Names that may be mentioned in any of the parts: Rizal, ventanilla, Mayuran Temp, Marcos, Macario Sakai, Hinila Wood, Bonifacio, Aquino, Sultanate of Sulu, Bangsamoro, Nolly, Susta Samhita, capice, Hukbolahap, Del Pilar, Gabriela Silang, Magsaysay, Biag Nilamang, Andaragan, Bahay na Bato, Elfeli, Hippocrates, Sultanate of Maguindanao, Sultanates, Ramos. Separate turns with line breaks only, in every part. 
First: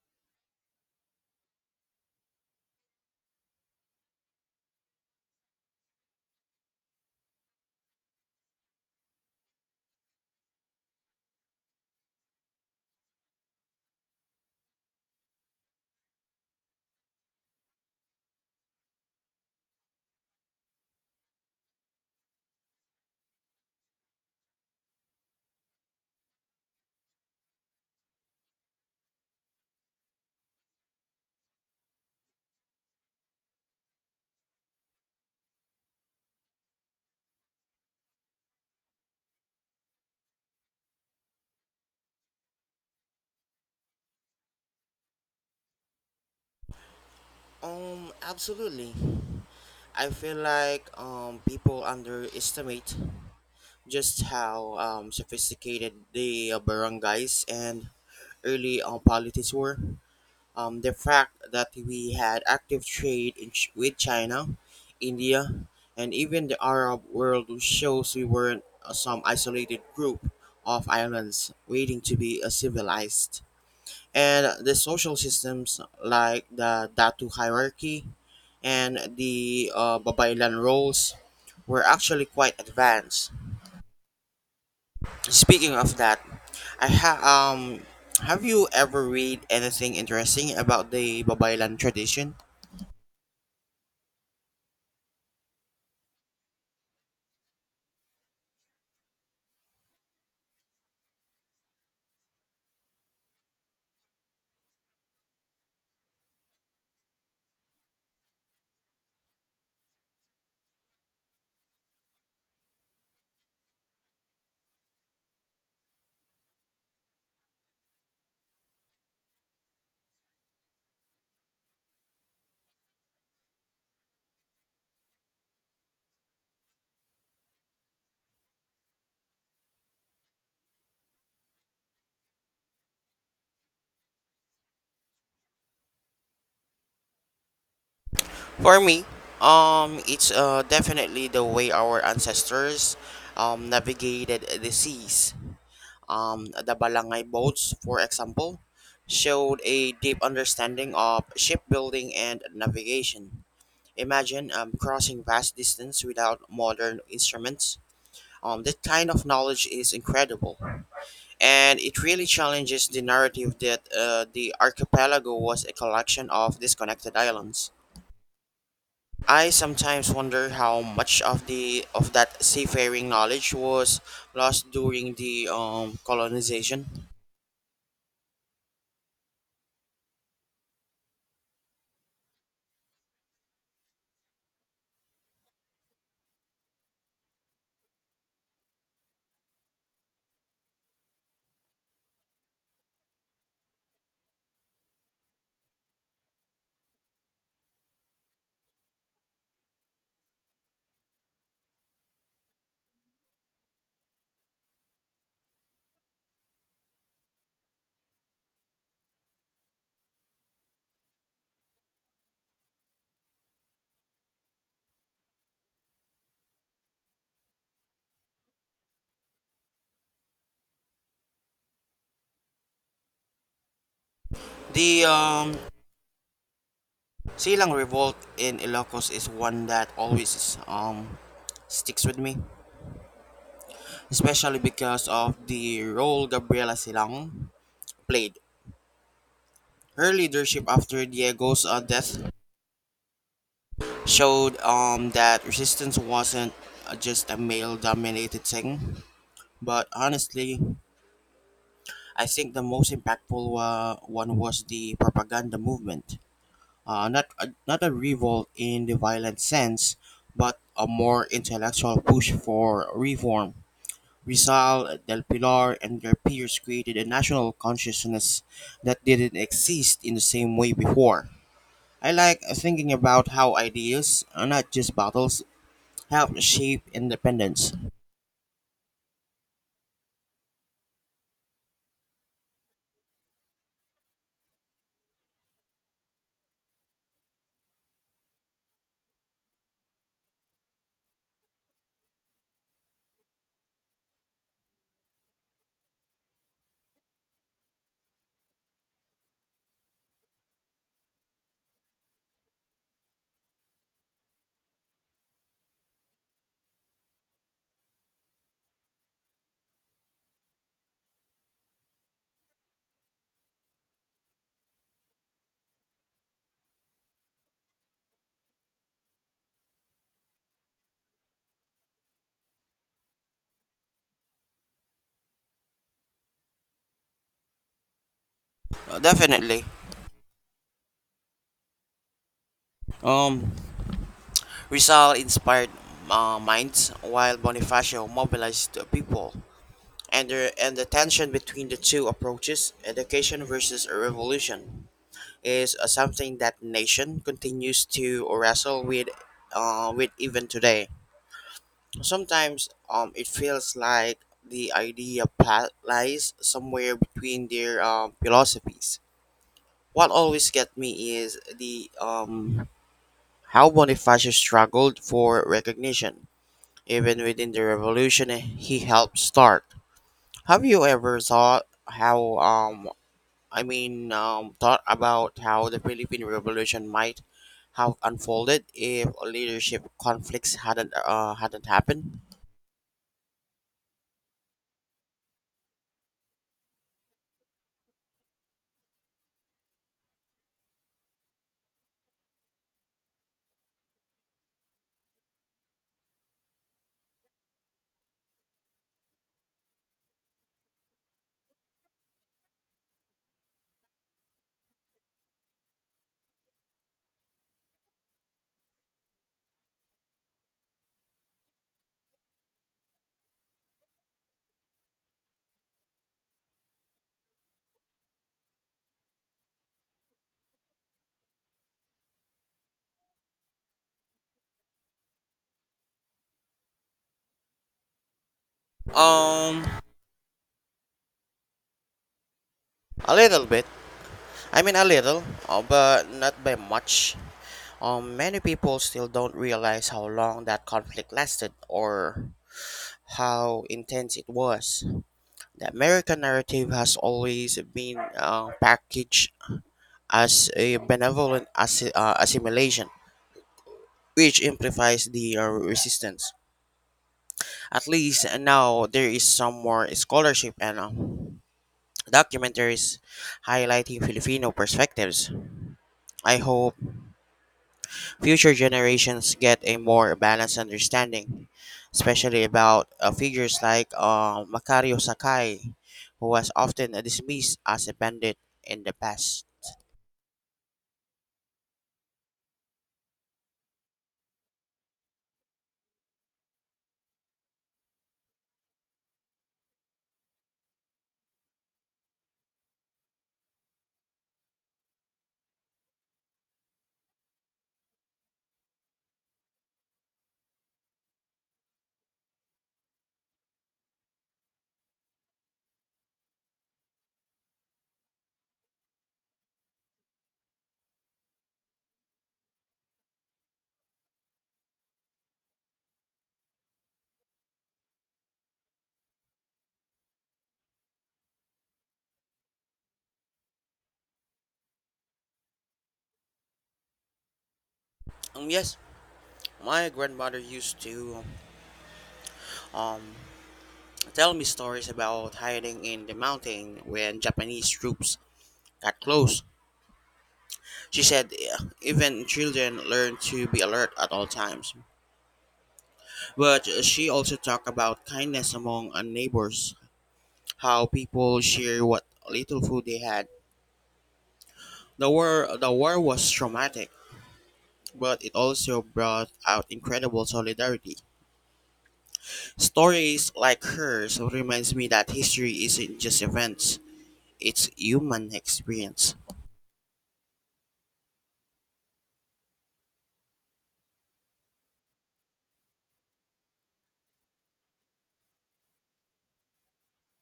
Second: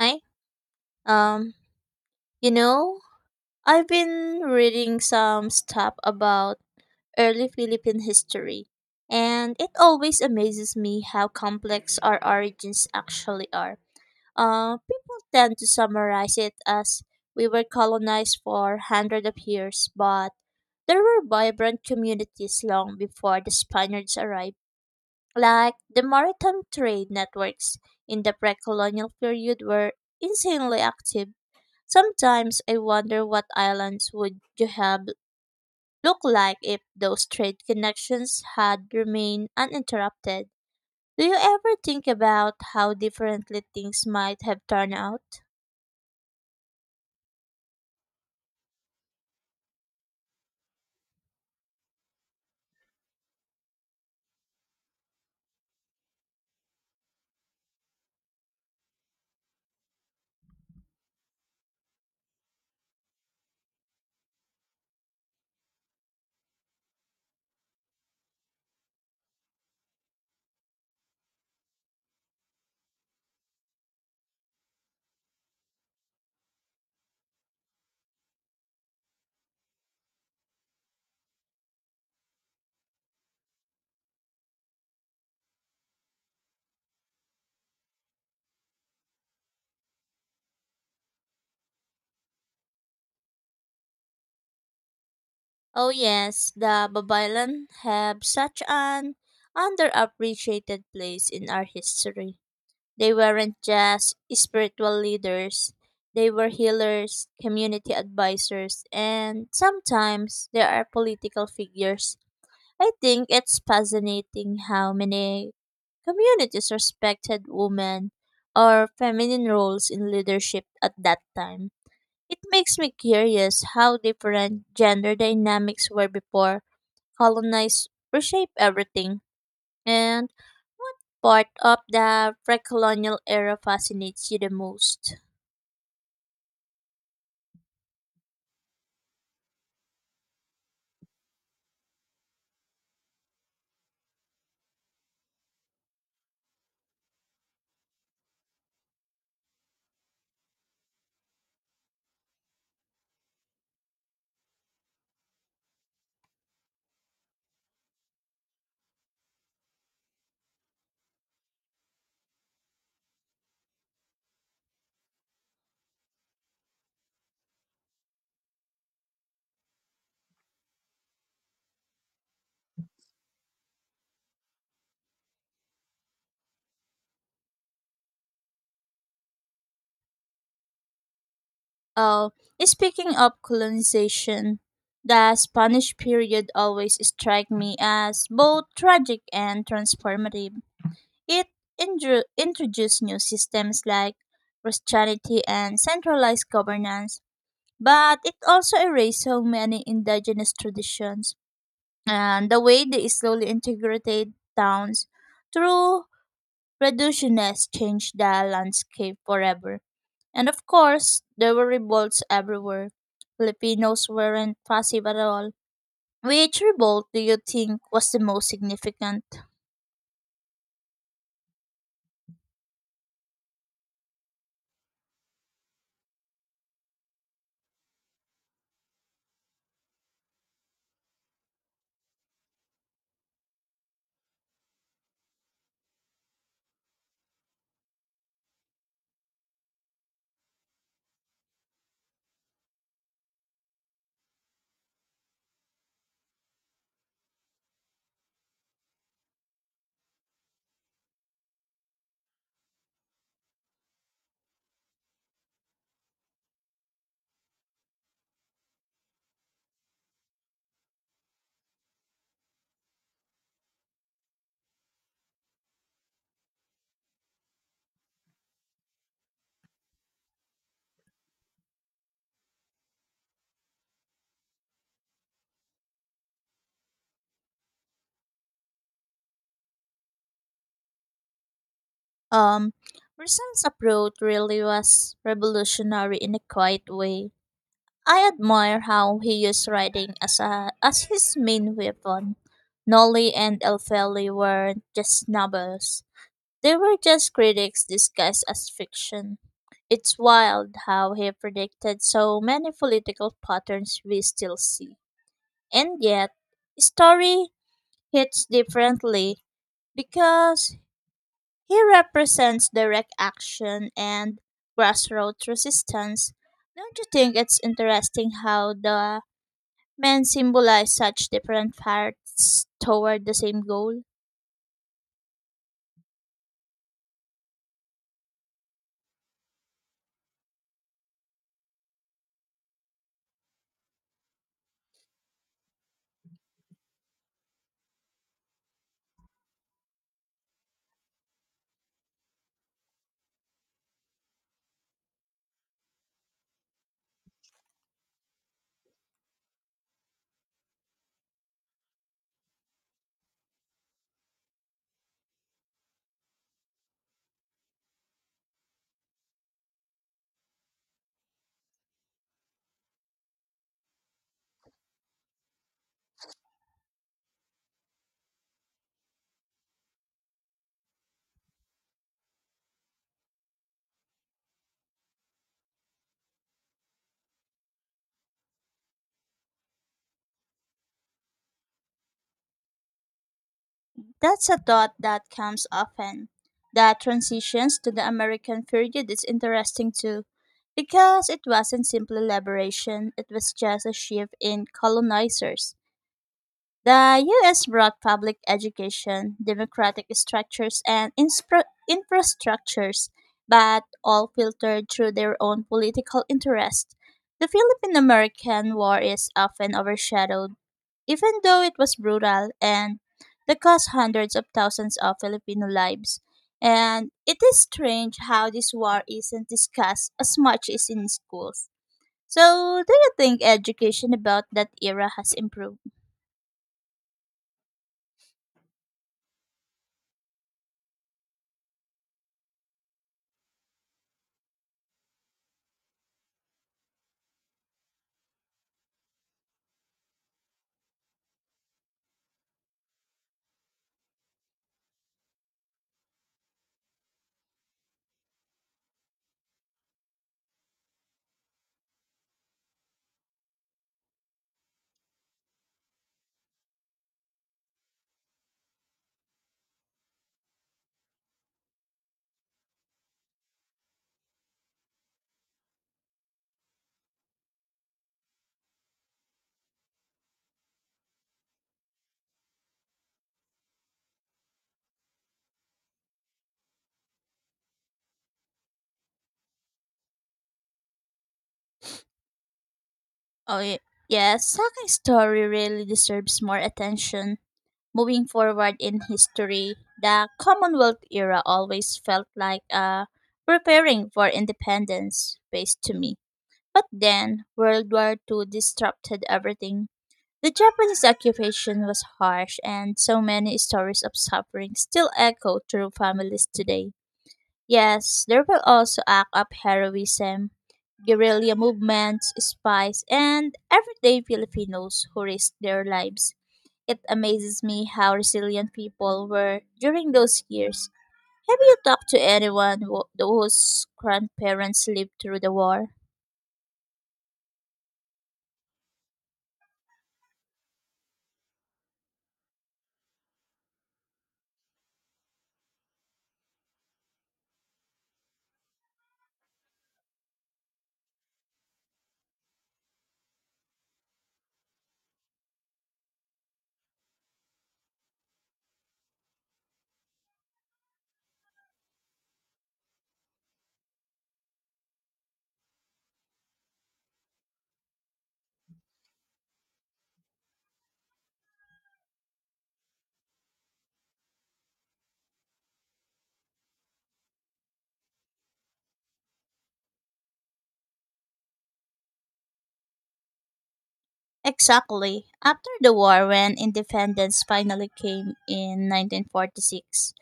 Hi. Um, you know, I've been reading some stuff about early Philippine history, and it always amazes me how complex our origins actually are. People tend to summarize it as we were colonized for hundreds of years, but there were vibrant communities long before the Spaniards arrived. Like the maritime trade networks in the pre colonial period were insanely active. Sometimes I wonder what islands would you have look like if those trade connections had remained uninterrupted. Do you ever think about how differently things might have turned out?
Absolutely. I feel like people underestimate just how sophisticated the barangays and early politics were. The fact that we had active trade in with China, India, and even the Arab world shows we weren't some isolated group of islands waiting to be civilized, and the social systems like the datu hierarchy and the babaylan roles were actually quite advanced. Speaking of that, I ha- um have you ever read anything interesting about the babaylan tradition?
Oh yes, the Babylon have such an underappreciated place in our history. They weren't just spiritual leaders. They were healers, community advisors, and sometimes they are political figures. I think it's fascinating how many communities respected women or feminine roles in leadership at that time. It makes me curious how different gender dynamics were before colonized reshape everything. And what part of the pre-colonial era fascinates you the most?
For me, it's definitely the way our ancestors navigated the seas. Um, the Balangay boats, for example, showed a deep understanding of shipbuilding and navigation. Imagine crossing vast distance without modern instruments. That kind of knowledge is incredible, and it really challenges the narrative that the archipelago was a collection of disconnected islands. I sometimes wonder how much of the of that seafaring knowledge was lost during the colonization.
Oh, speaking of colonization, the Spanish period always struck me as both tragic and transformative. It introduced new systems like Christianity and centralized governance, but it also erased so many indigenous traditions and the way they slowly integrated towns through reductionist changed the landscape forever. And of course, there were revolts everywhere. Filipinos weren't passive at all. Which revolt do you think was the most significant?
The Silang Revolt in Ilocos is one that always sticks with me, especially because of the role Gabriela Silang played. Her leadership after Diego's death showed that resistance wasn't just a male-dominated thing. But honestly, I think the most impactful one was the propaganda movement. Not a revolt in the violent sense, but a more intellectual push for reform. Rizal, Del Pilar, and their peers created a national consciousness that didn't exist in the same way before. I like thinking about how ideas, not just battles, help shape independence.
Um, Rizal's approach really was revolutionary in a quiet way. I admire how he used writing as a as his main weapon. Nolly and Elfeli weren't just novels. They were just critics disguised as fiction. It's wild how he predicted so many political patterns we still see. And yet, story hits differently because he represents direct action and grassroots resistance. Don't you think it's interesting how the men symbolize such different paths toward the same goal?
Definitely. Um, Rizal inspired minds, while Bonifacio mobilized the people. And the tension between the two approaches, education versus a revolution, is something that nation continues to wrestle with even today. Sometimes it feels like the lies somewhere between their philosophies. What always gets me is the how Bonifacio struggled for recognition, even within the revolution he helped start. Have you ever thought how I mean, Thought about how the Philippine Revolution might have unfolded if leadership conflicts hadn't happened?
That's a thought that comes often. The transitions to the American period is interesting too, because it wasn't simply liberation, it was just a shift in colonizers. The US brought public education, democratic structures, and infrastructures, but all filtered through their own political interest. The Philippine American War is often overshadowed, even though it was brutal and the cost hundreds of thousands of Filipino lives. And it is strange how this war isn't discussed as much as in schools. So, do you think education about that era has improved?
Um, a little bit. I mean, a little, but not by much. Many people still don't realize how long that conflict lasted or how intense it was. The American narrative has always been packaged as a benevolent assimilation, which amplifies the resistance. At least now there is some more scholarship and documentaries highlighting Filipino perspectives. I hope future generations get a more balanced understanding, especially about figures like Macario Sakai, who was often dismissed as a bandit in the past.
Oh, yes, Saki's story really deserves more attention. Moving forward in history, the Commonwealth era always felt like preparing for independence phase to me. But then, World War Two disrupted everything. The Japanese occupation was harsh, and so many stories of suffering still echo through families today. Yes, there will also act up heroism, guerrilla movements, spies, and everyday Filipinos who risked their lives. It amazes me how resilient people were during those years. Have you talked to whose grandparents lived through the war?
Yes, my grandmother used to um, tell me stories about hiding in the mountain when Japanese troops got close. She said, "Yeah, even children learn to be alert at all times." But she also talked about kindness among neighbors, how people share what little food they had. The war was traumatic, but it also brought out incredible solidarity. Stories like hers reminds me that history isn't just events; it's human experience.
Exactly. After the war, when independence finally came in 1946,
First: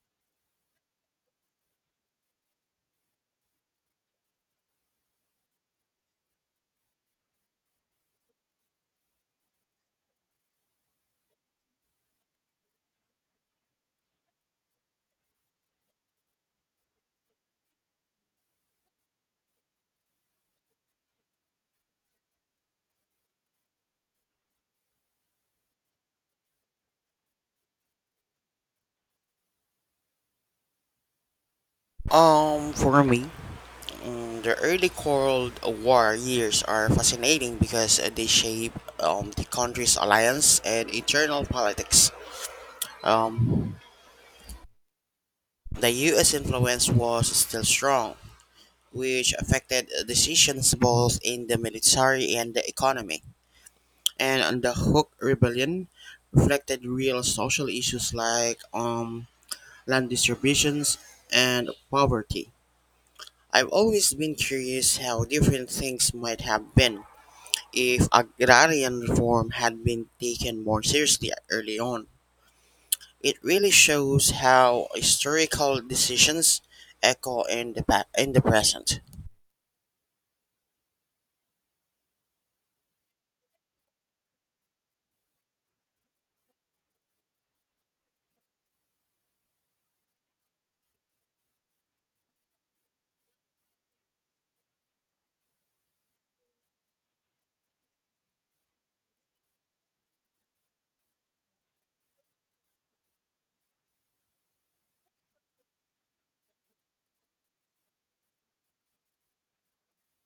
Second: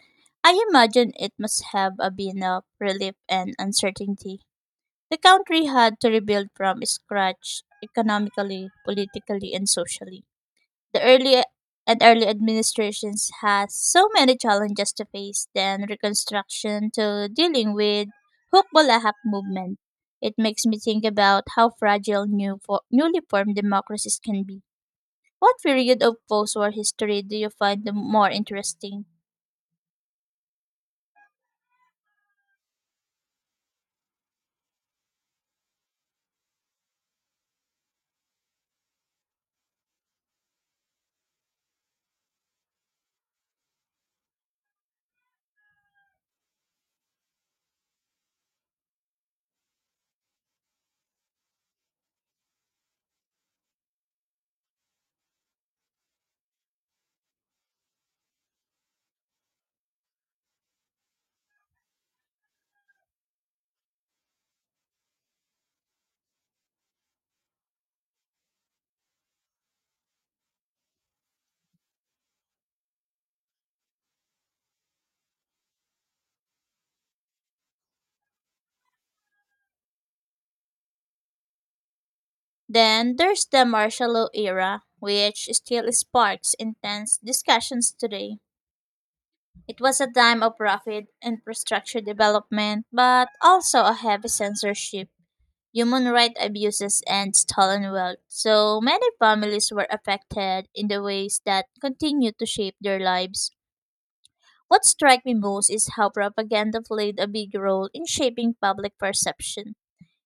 I imagine it must have a been of relief and uncertainty. The country had to rebuild from scratch economically, politically, and socially. The early administrations had so many challenges to face, then reconstruction to dealing with Hukbolahap movement. It makes me think about how fragile newly formed democracies can be. What period of post-war history do you find the more interesting?
For me, the early Cold War years are fascinating because they shape the country's alliance and internal politics. Um, the U.S. influence was still strong, which affected decisions both in the military and the economy. And on the Hook Rebellion reflected real social issues like land distributions and poverty. I've always been curious how different things might have been if agrarian reform had been taken more seriously early on. It really shows how historical decisions echo in the present.
Then there's the martial law era, which still sparks intense discussions today. It was a time of rapid infrastructure development, but also a heavy censorship, human rights abuses, and stolen wealth. So many families were affected in the ways that continue to shape their lives. What struck me most is how propaganda played a big role in shaping public perception.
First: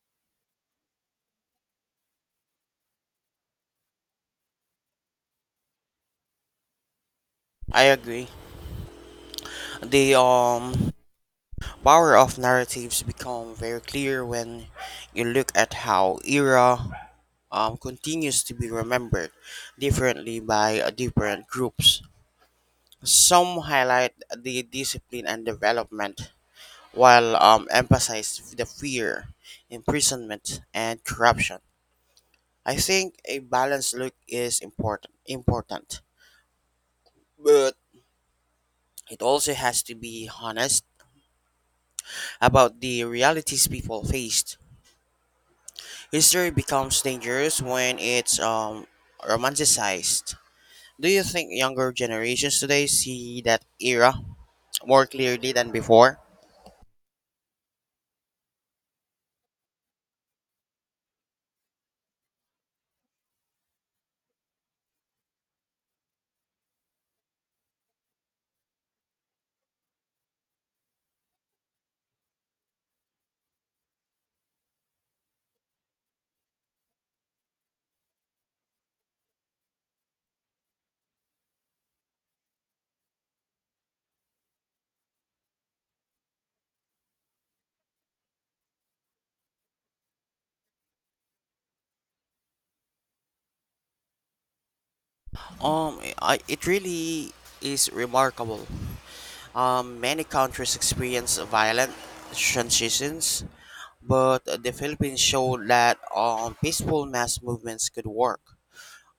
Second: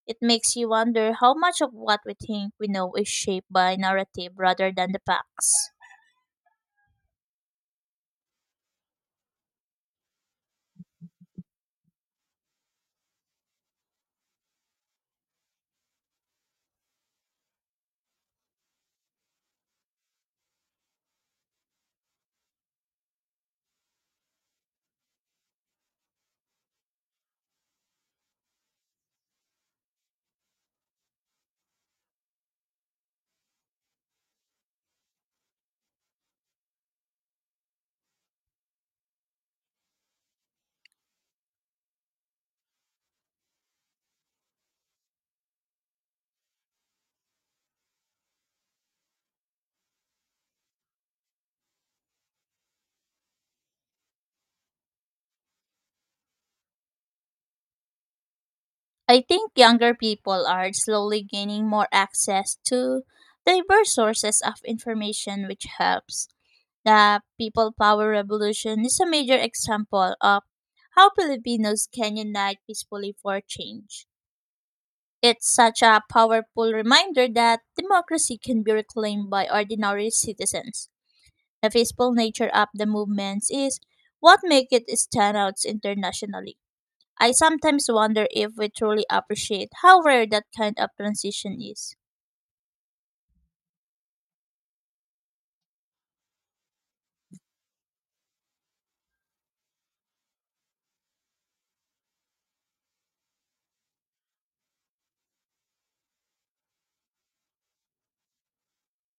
It makes you wonder how much of what we think we know is shaped by narrative rather than the facts.
I agree. The power of narratives become very clear when you look at how era continues to be remembered differently by different groups. Some highlight the discipline and development, while emphasized the fear, imprisonment, and corruption. I think a balanced look is important, but it also has to be honest about the realities people faced. History becomes dangerous when it's romanticized. Do you think younger generations today see that era more clearly than before?
I think younger people are slowly gaining more access to diverse sources of information, which helps. The People Power Revolution is a major example of how Filipinos can unite peacefully for change. It's such a powerful reminder that democracy can be reclaimed by ordinary citizens. The peaceful nature of the movements is what makes it stand out internationally. I sometimes wonder if we truly appreciate how rare that kind of transition is.
It really is remarkable. Many countries experience violent transitions, but the Philippines showed that peaceful mass movements could work.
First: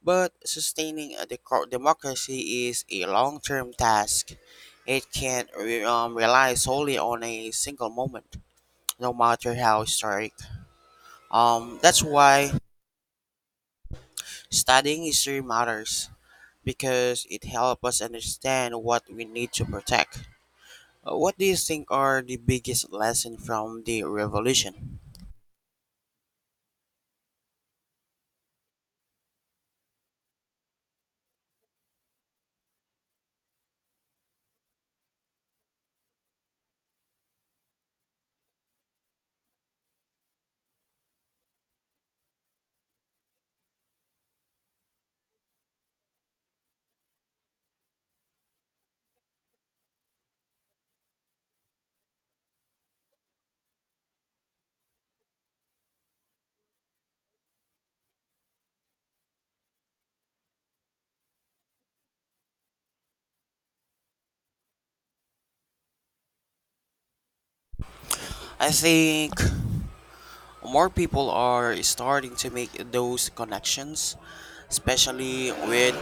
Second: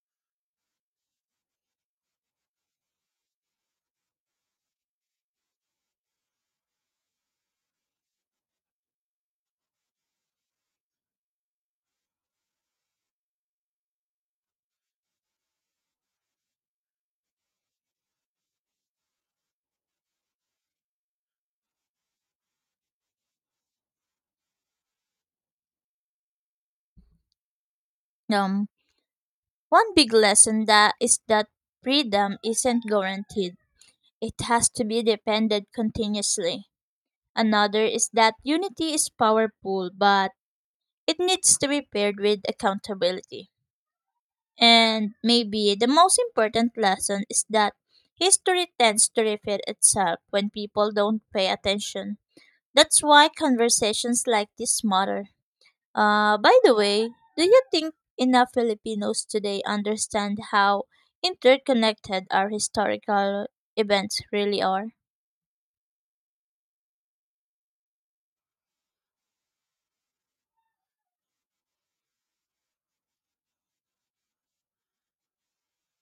But sustaining a democracy is a long term task. It can't rely solely on a single moment, no matter how historic. That's why studying history matters, because it helps us understand what we need to protect. What do you think are the biggest lesson from the revolution?
Um, One big lesson that is that freedom isn't guaranteed. It has to be defended continuously. Another is that unity is powerful, but it needs to be paired with accountability. And maybe the most important lesson is that history tends to repeat itself when people don't pay attention. That's why conversations like this matter. By the way, do you think enough Filipinos today understand how interconnected our historical events really are?
I think more people are starting to make those connections, especially with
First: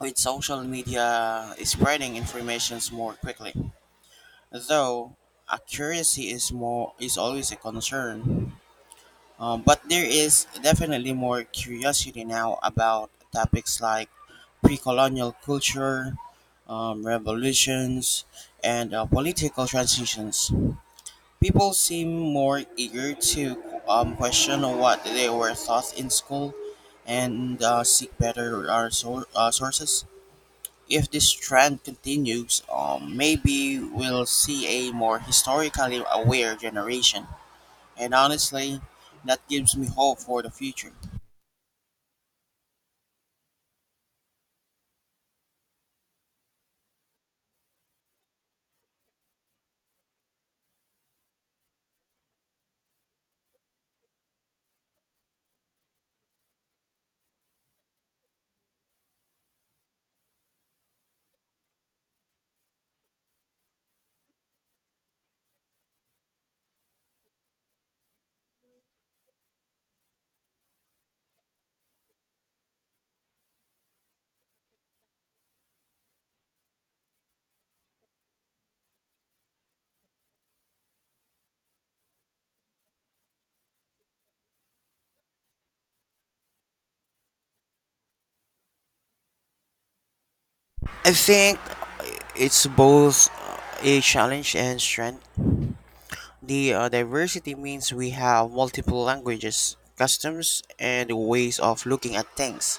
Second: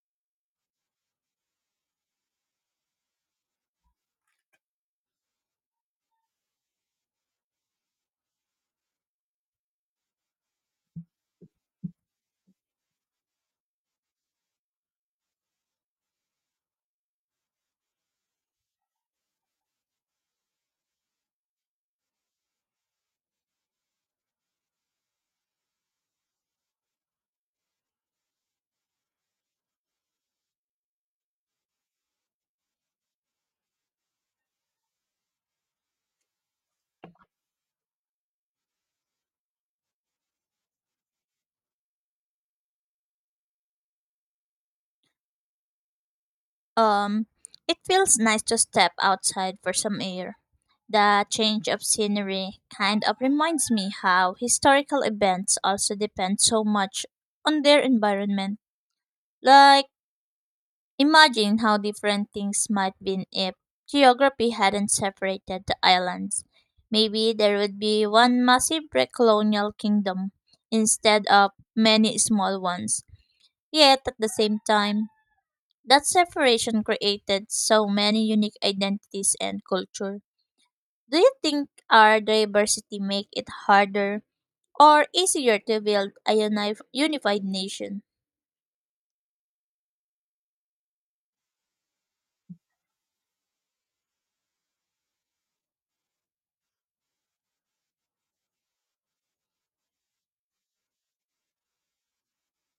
with social media spreading informations more quickly. Though accuracy is always a concern, but there is definitely more curiosity now about topics like pre-colonial culture, revolutions, and political transitions. People seem more eager to question what they were taught in school and seek better sources. If this trend continues, maybe we'll see a more historically aware generation. And honestly, that gives me hope for the future.
Um, it feels nice to step outside for some air. The change of scenery kind of reminds me how historical events also depend so much on their environment. Like, imagine how different things might been if geography hadn't separated the islands. Maybe there would be one massive pre-colonial kingdom instead of many small ones. Yet at the same time, that separation created so many unique identities and culture. Do you think our diversity make it harder or easier to build a unified nation?
I think it's both a challenge and strength. The diversity means we have multiple languages, customs, and ways of looking at things,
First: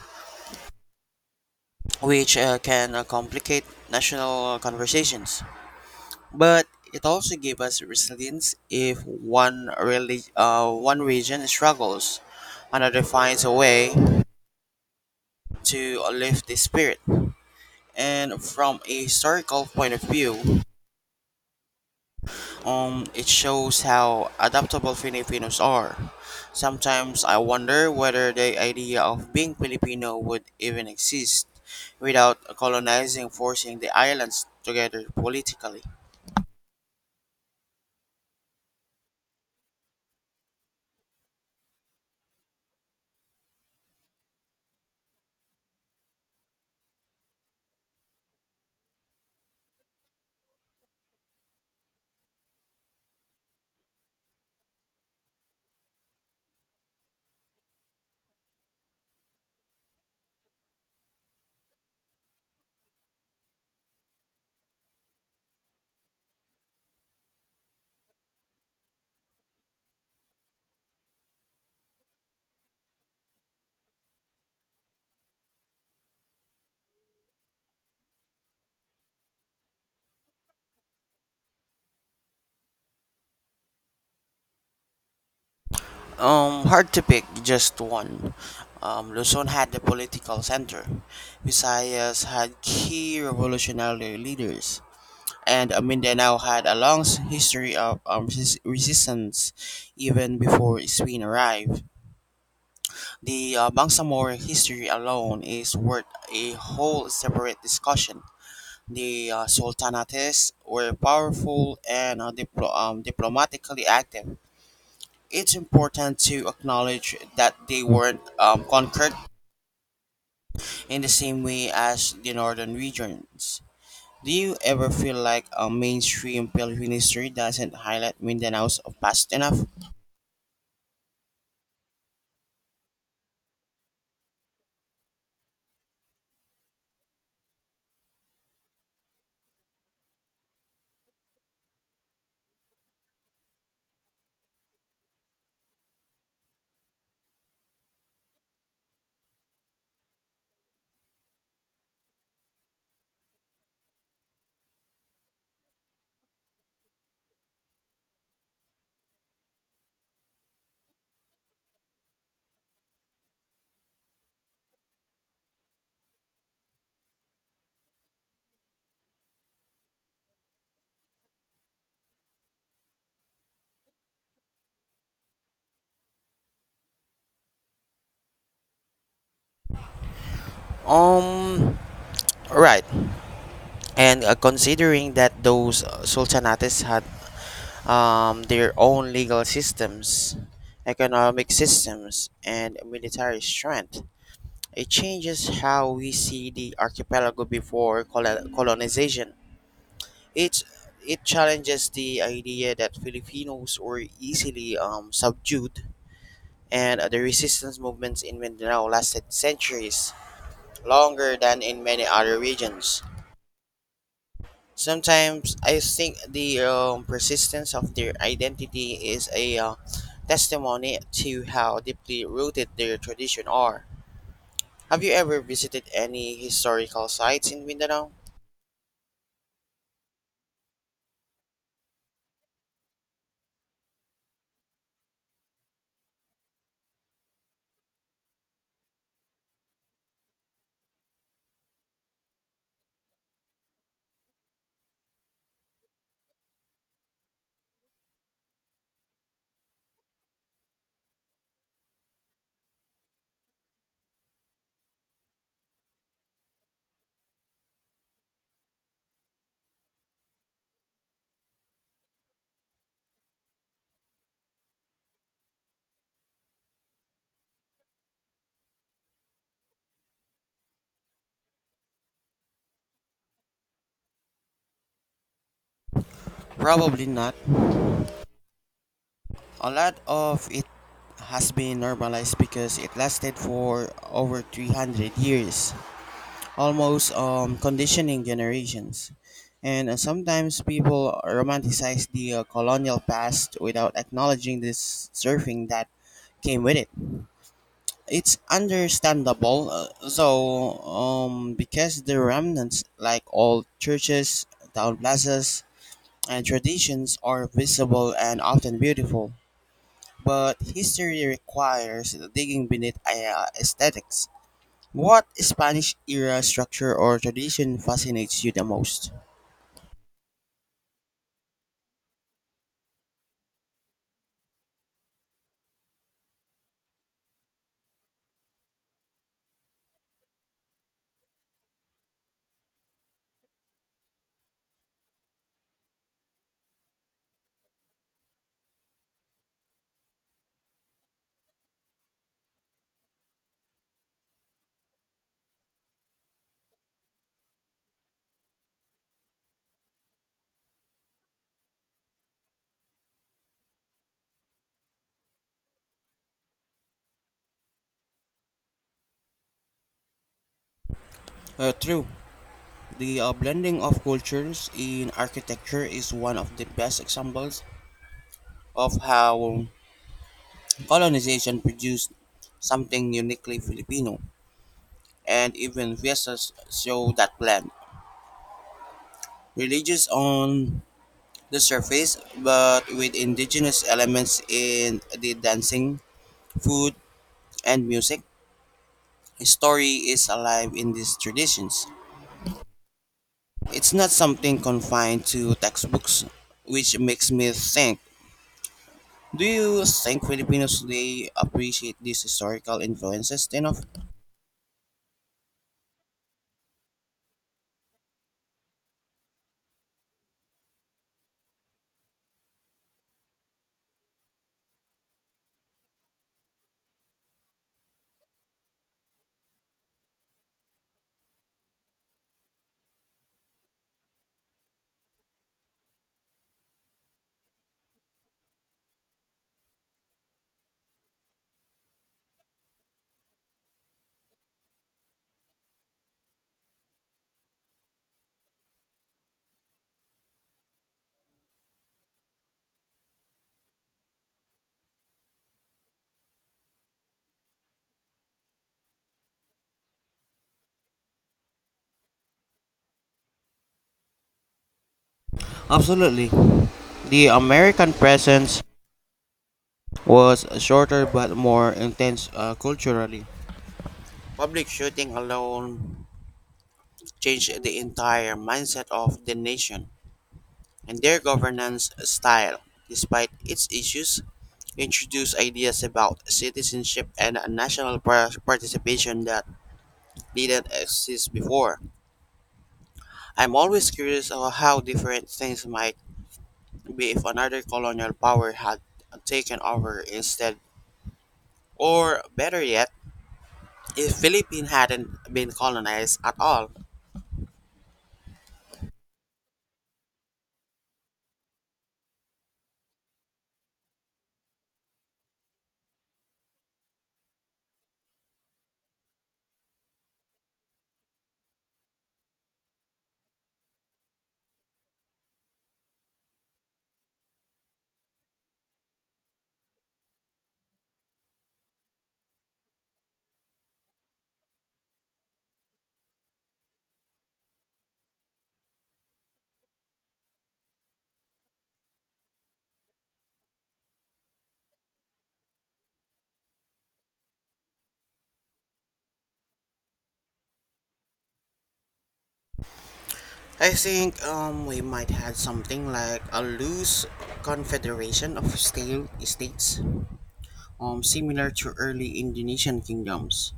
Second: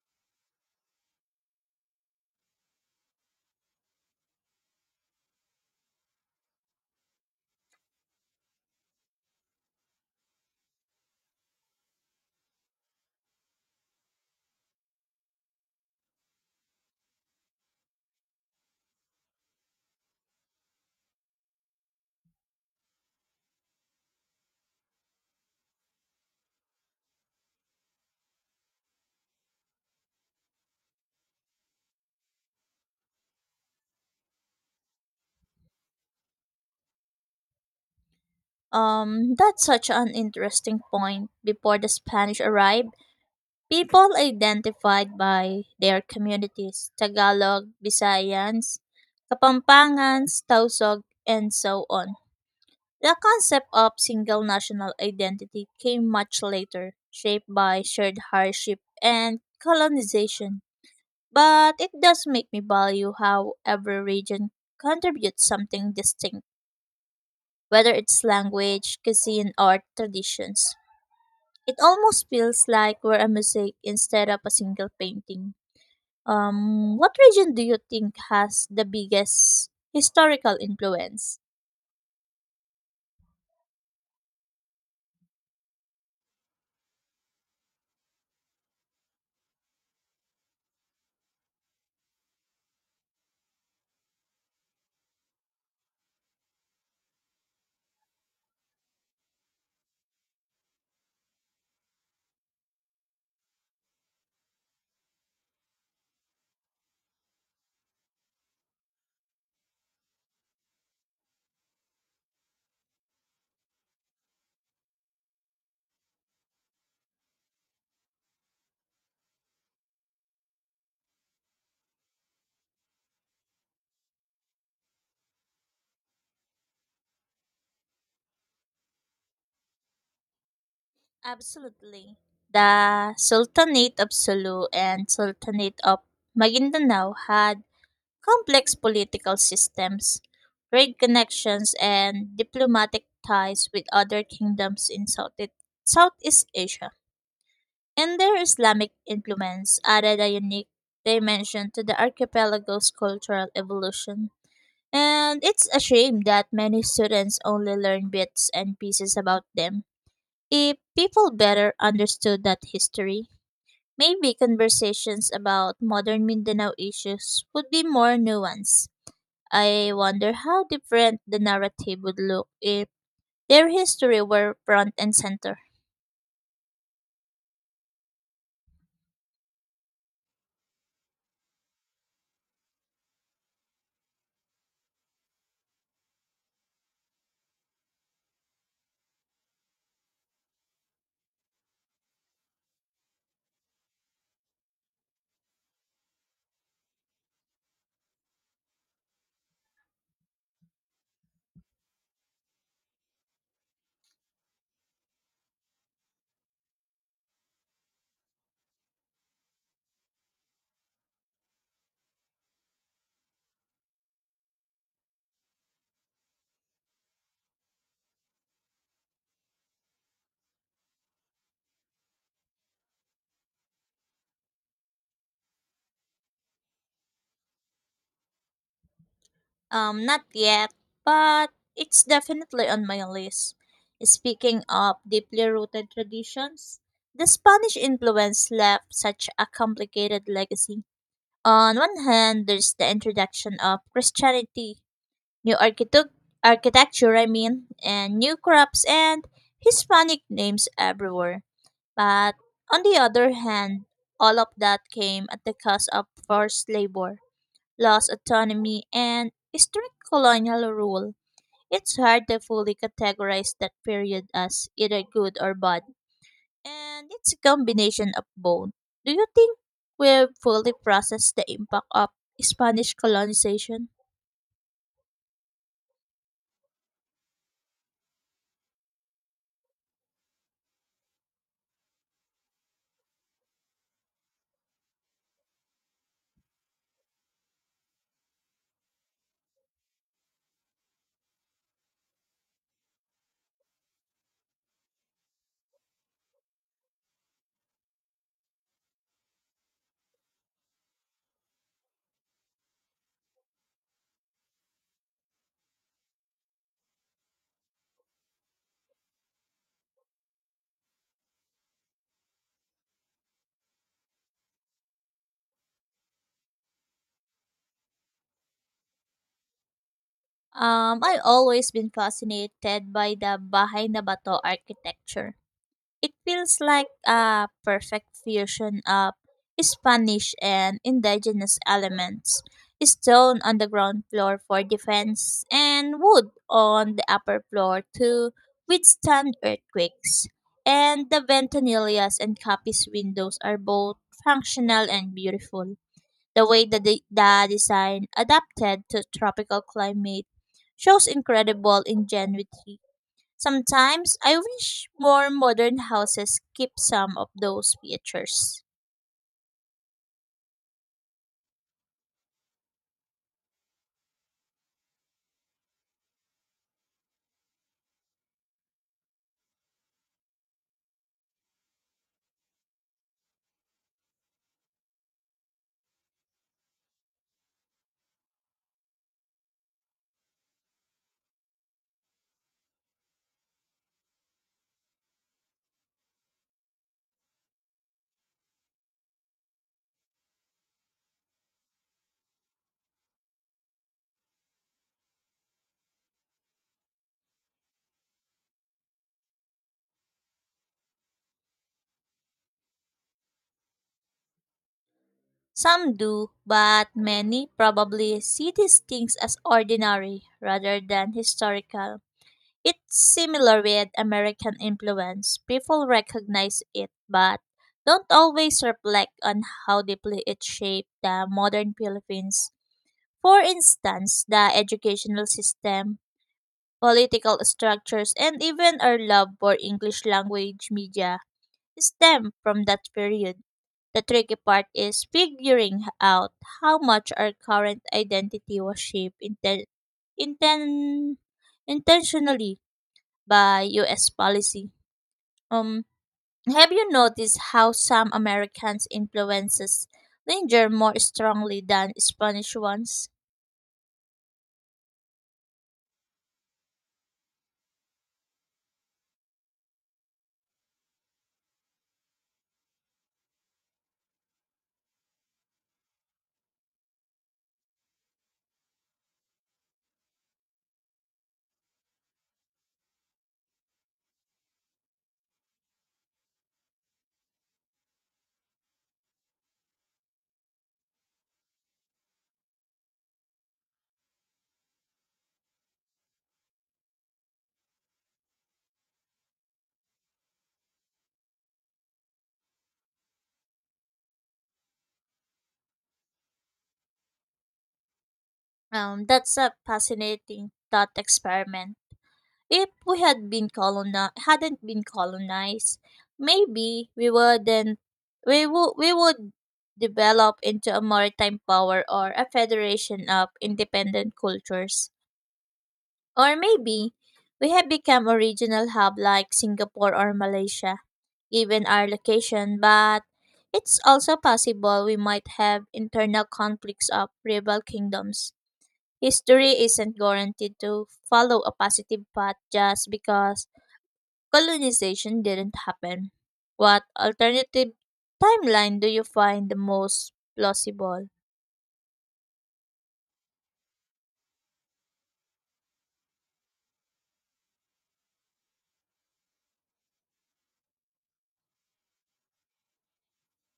which can complicate national conversations. But it also gave us resilience. If one region struggles, another finds a way to lift the spirit. And from a historical point of view, it shows how adaptable Filipinos are. Sometimes I wonder whether the idea of being Filipino would even exist without colonizing forcing the islands together politically.
That's such an interesting point. Before the Spanish arrived, people identified by their communities, Tagalog, Visayans, Kapampangans, Tausog, and so on. The concept of single national identity came much later, shaped by shared hardship and colonization. But it does make me value how every region contributes something distinct, whether it's language, cuisine, or traditions. It almost feels like we're a mosaic instead of a single painting. What region do you think has the biggest historical influence?
Hard to pick just one. Luzon had the political center. Visayas had key revolutionary leaders. And Mindanao had a long history of resistance even before Spain arrived. The Bangsamoro history alone is worth a whole separate discussion. The Sultanates were powerful and diplomatically active. It's important to acknowledge that they weren't conquered in the same way as the northern regions. Do you ever feel like a mainstream Philippine history doesn't highlight Mindanao's past enough?
Absolutely. The Sultanate of Sulu and Sultanate of Maguindanao had complex political systems, trade connections, and diplomatic ties with other kingdoms in Southeast Asia. And their Islamic influence added a unique dimension to the archipelago's cultural evolution. And it's a shame that many students only learn bits and pieces about them. If people better understood that history, maybe conversations about modern Mindanao issues would be more nuanced. I wonder how different the narrative would look if their history were front and center.
Um, right. And considering that those sultanates had their own legal systems, economic systems, and military strength, it changes how we see the archipelago before colonization. It's it challenges the idea that Filipinos were easily subdued, and the resistance movements in Mindanao lasted centuries, longer than in many other regions. Sometimes I think the persistence of their identity is a testimony to how deeply rooted their tradition are. Have you ever visited any historical sites in Mindanao?
Not yet, but it's definitely on my list. Speaking of deeply rooted traditions, the Spanish influence left such a complicated legacy. On one hand, there's the introduction of Christianity, new architecture, I mean, and new crops and Hispanic names everywhere. But on the other hand, all of that came at the cost of forced labor lost autonomy, and strict colonial rule. It's hard to fully categorize that period as either good or bad, and it's a combination of both. Do you think we've fully processed the impact of Spanish colonization?
Probably not. A lot of it has been normalized because it lasted for over 300 years, almost conditioning generations. And sometimes people romanticize the colonial past without acknowledging this surfing that came with it. It's understandable, because the remnants, like old churches, town plazas, and traditions, are visible and often beautiful, but history requires digging beneath aesthetics. What Spanish era structure or tradition fascinates you the most?
I've always been fascinated by the Bahay na Bato architecture. It feels like a perfect fusion of Spanish and indigenous elements. Stone on the ground floor for defense and wood on the upper floor to withstand earthquakes. And the ventanillas and capice windows are both functional and beautiful. The way the design adapted to tropical climate shows incredible ingenuity. Sometimes I wish more modern houses keep some of those features.
True. The blending of cultures in architecture is one of the best examples of how colonization produced something uniquely Filipino, and even fiestas show that blend. Religious on the surface, but with indigenous elements in the dancing, food, and music. History is alive in these traditions. It's not something confined to textbooks, which makes me think. Do you think Filipinos today appreciate these historical influences enough?
Some do, but many probably see these things as ordinary rather than historical. It's similar with American influence. People recognize it, but don't always reflect on how deeply it shaped the modern Philippines. For instance, the educational system, political structures, and even our love for English language media stem from that period. The tricky part is figuring out how much our current identity was shaped inten- intentionally by US policy. Um, have you noticed how some Americans' influences linger more strongly than Spanish ones?
Absolutely. The American presence was shorter but more intense culturally. Public shooting alone changed the entire mindset of the nation, and their governance style. Despite its issues, introduced ideas about citizenship and national participation that didn't exist before. I'm always curious of how different things might be if another colonial power had taken over instead, or better yet, if Philippines hadn't been colonized at all.
That's a fascinating thought experiment. If we had been hadn't been colonized, maybe we wouldn't we would develop into a maritime power or a federation of independent cultures. Or maybe we have become a regional hub like Singapore or Malaysia, given our location, but it's also possible we might have internal conflicts of rival kingdoms. History isn't guaranteed to follow a positive path just because colonization didn't happen. What alternative timeline do you find the most plausible?
I think we might have something like a loose confederation of stale states similar to early Indonesian kingdoms.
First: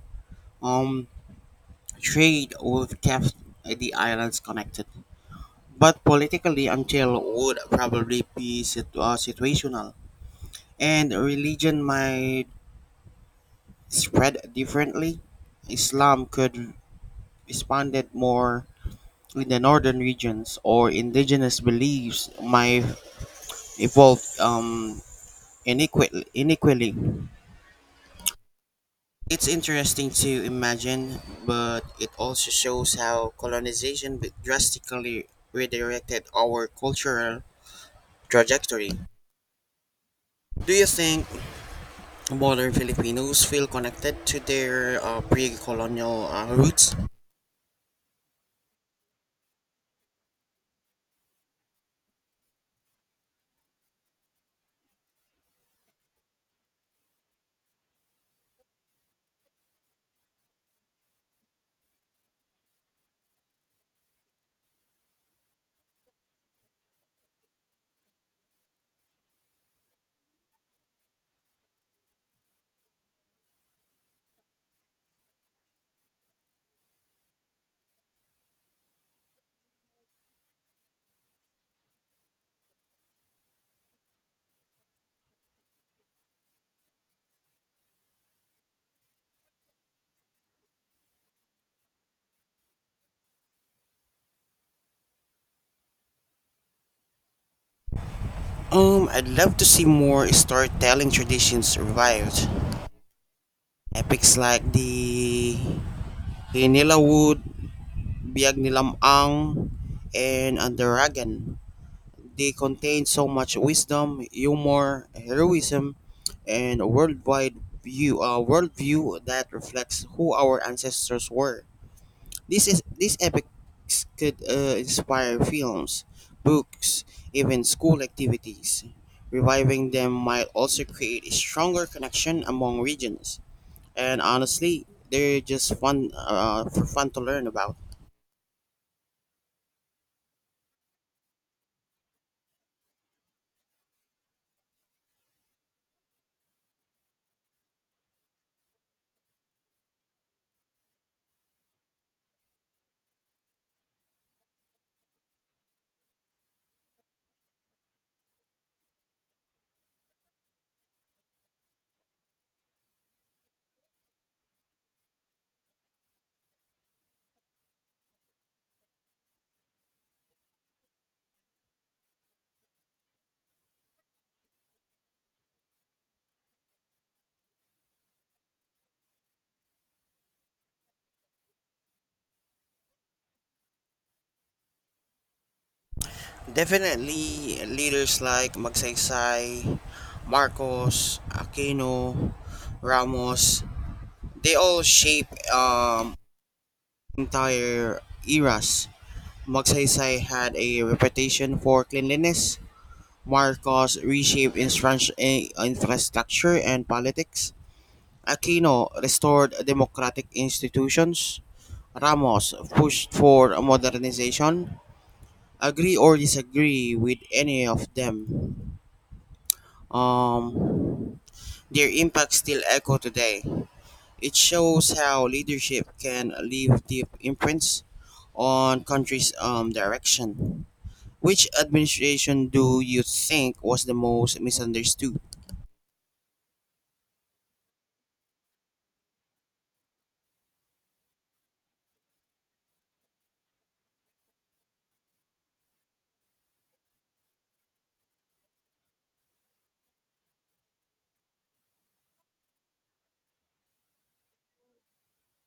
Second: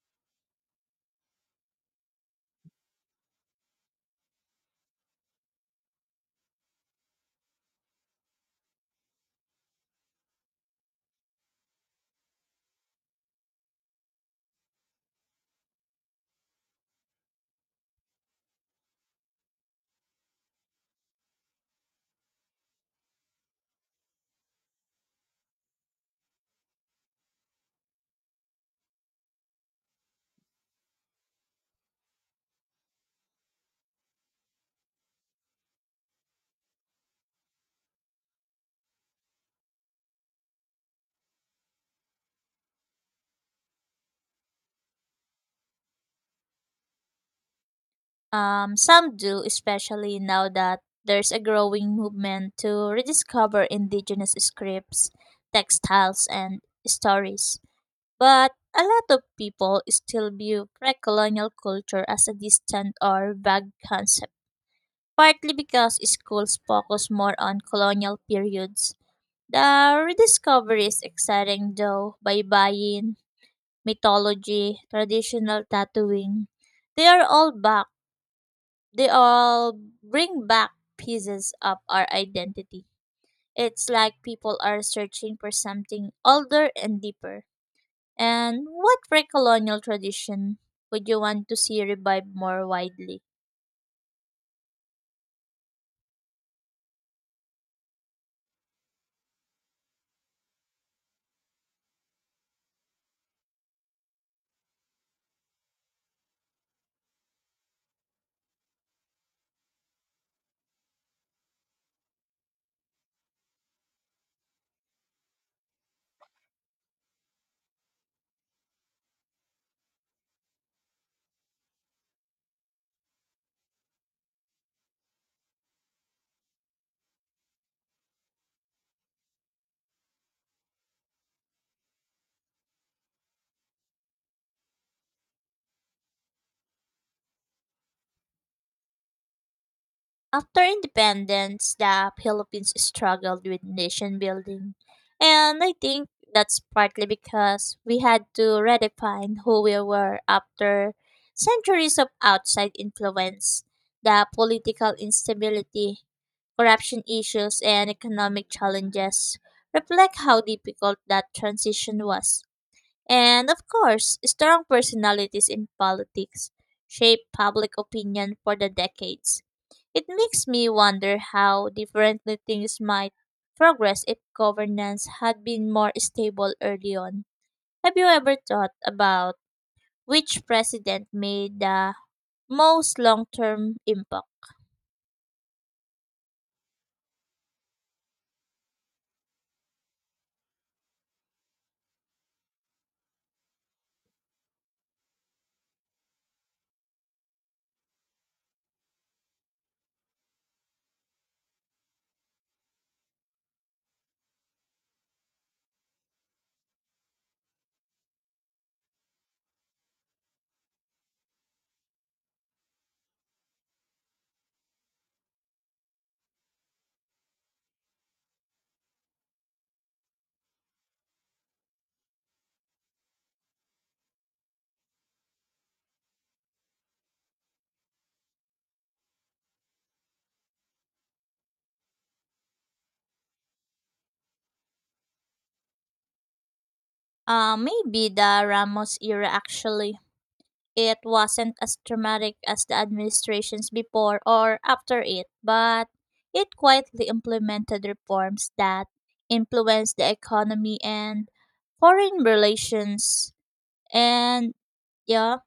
Um, trade would kept the islands connected, but politically until would probably be situational, and religion might spread differently. Islam could expanded more in the northern regions, or indigenous beliefs might evolve inequally. It's interesting to imagine, but it also shows how colonization drastically redirected our cultural trajectory. Do you think modern Filipinos feel connected to their pre-colonial roots?
Some do, especially now that there's a growing movement to rediscover indigenous scripts, textiles, and stories. But a lot of people still view pre colonial culture as a distant or vague concept, partly because schools focus more on colonial periods. The rediscovery is exciting though by buying, mythology, traditional tattooing. They are all back. They all bring back pieces of our identity. It's like people are searching for something older and deeper. And what pre-colonial tradition would you want to see revived more widely?
I'd love to see more storytelling traditions revived. Epics like the Hinila Wood, Biag Nilamang, and Andaragan. They contain so much wisdom, humor, heroism, and a worldview that reflects who our ancestors were. This is these epics could inspire films, books, even school activities. Reviving them might also create a stronger connection among regions. And honestly, they're just fun to learn about.
After independence, the Philippines struggled with nation building. And I think that's partly because we had to redefine who we were after centuries of outside influence. The political instability, corruption issues, and economic challenges reflect how difficult that transition was. And of course, strong personalities in politics shaped public opinion for the decades. It makes me wonder how differently things might progress if governance had been more stable early on. Have you ever thought about which president made the most long term impact?
Definitely leaders like Magsaysay, Marcos, Aquino, Ramos, they all shape entire eras. Magsaysay had a reputation for cleanliness. Marcos reshaped infrastructure and politics. Aquino restored democratic institutions. Ramos pushed for modernization. Agree or disagree with any of them? Um, their impacts still echo today. It shows how leadership can leave deep imprints on countries' direction. Which administration do you think was the most misunderstood?
Maybe the Ramos era actually. It wasn't as dramatic as the administrations before or after it, but it quietly implemented reforms that influenced the economy and foreign relations. And yeah,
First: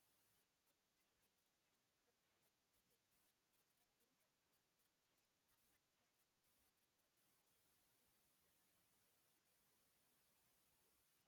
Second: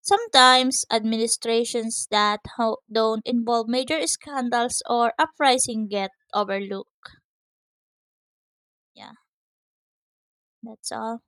sometimes administrations that don't involve major scandals or uprising get overlooked. Yeah, that's all.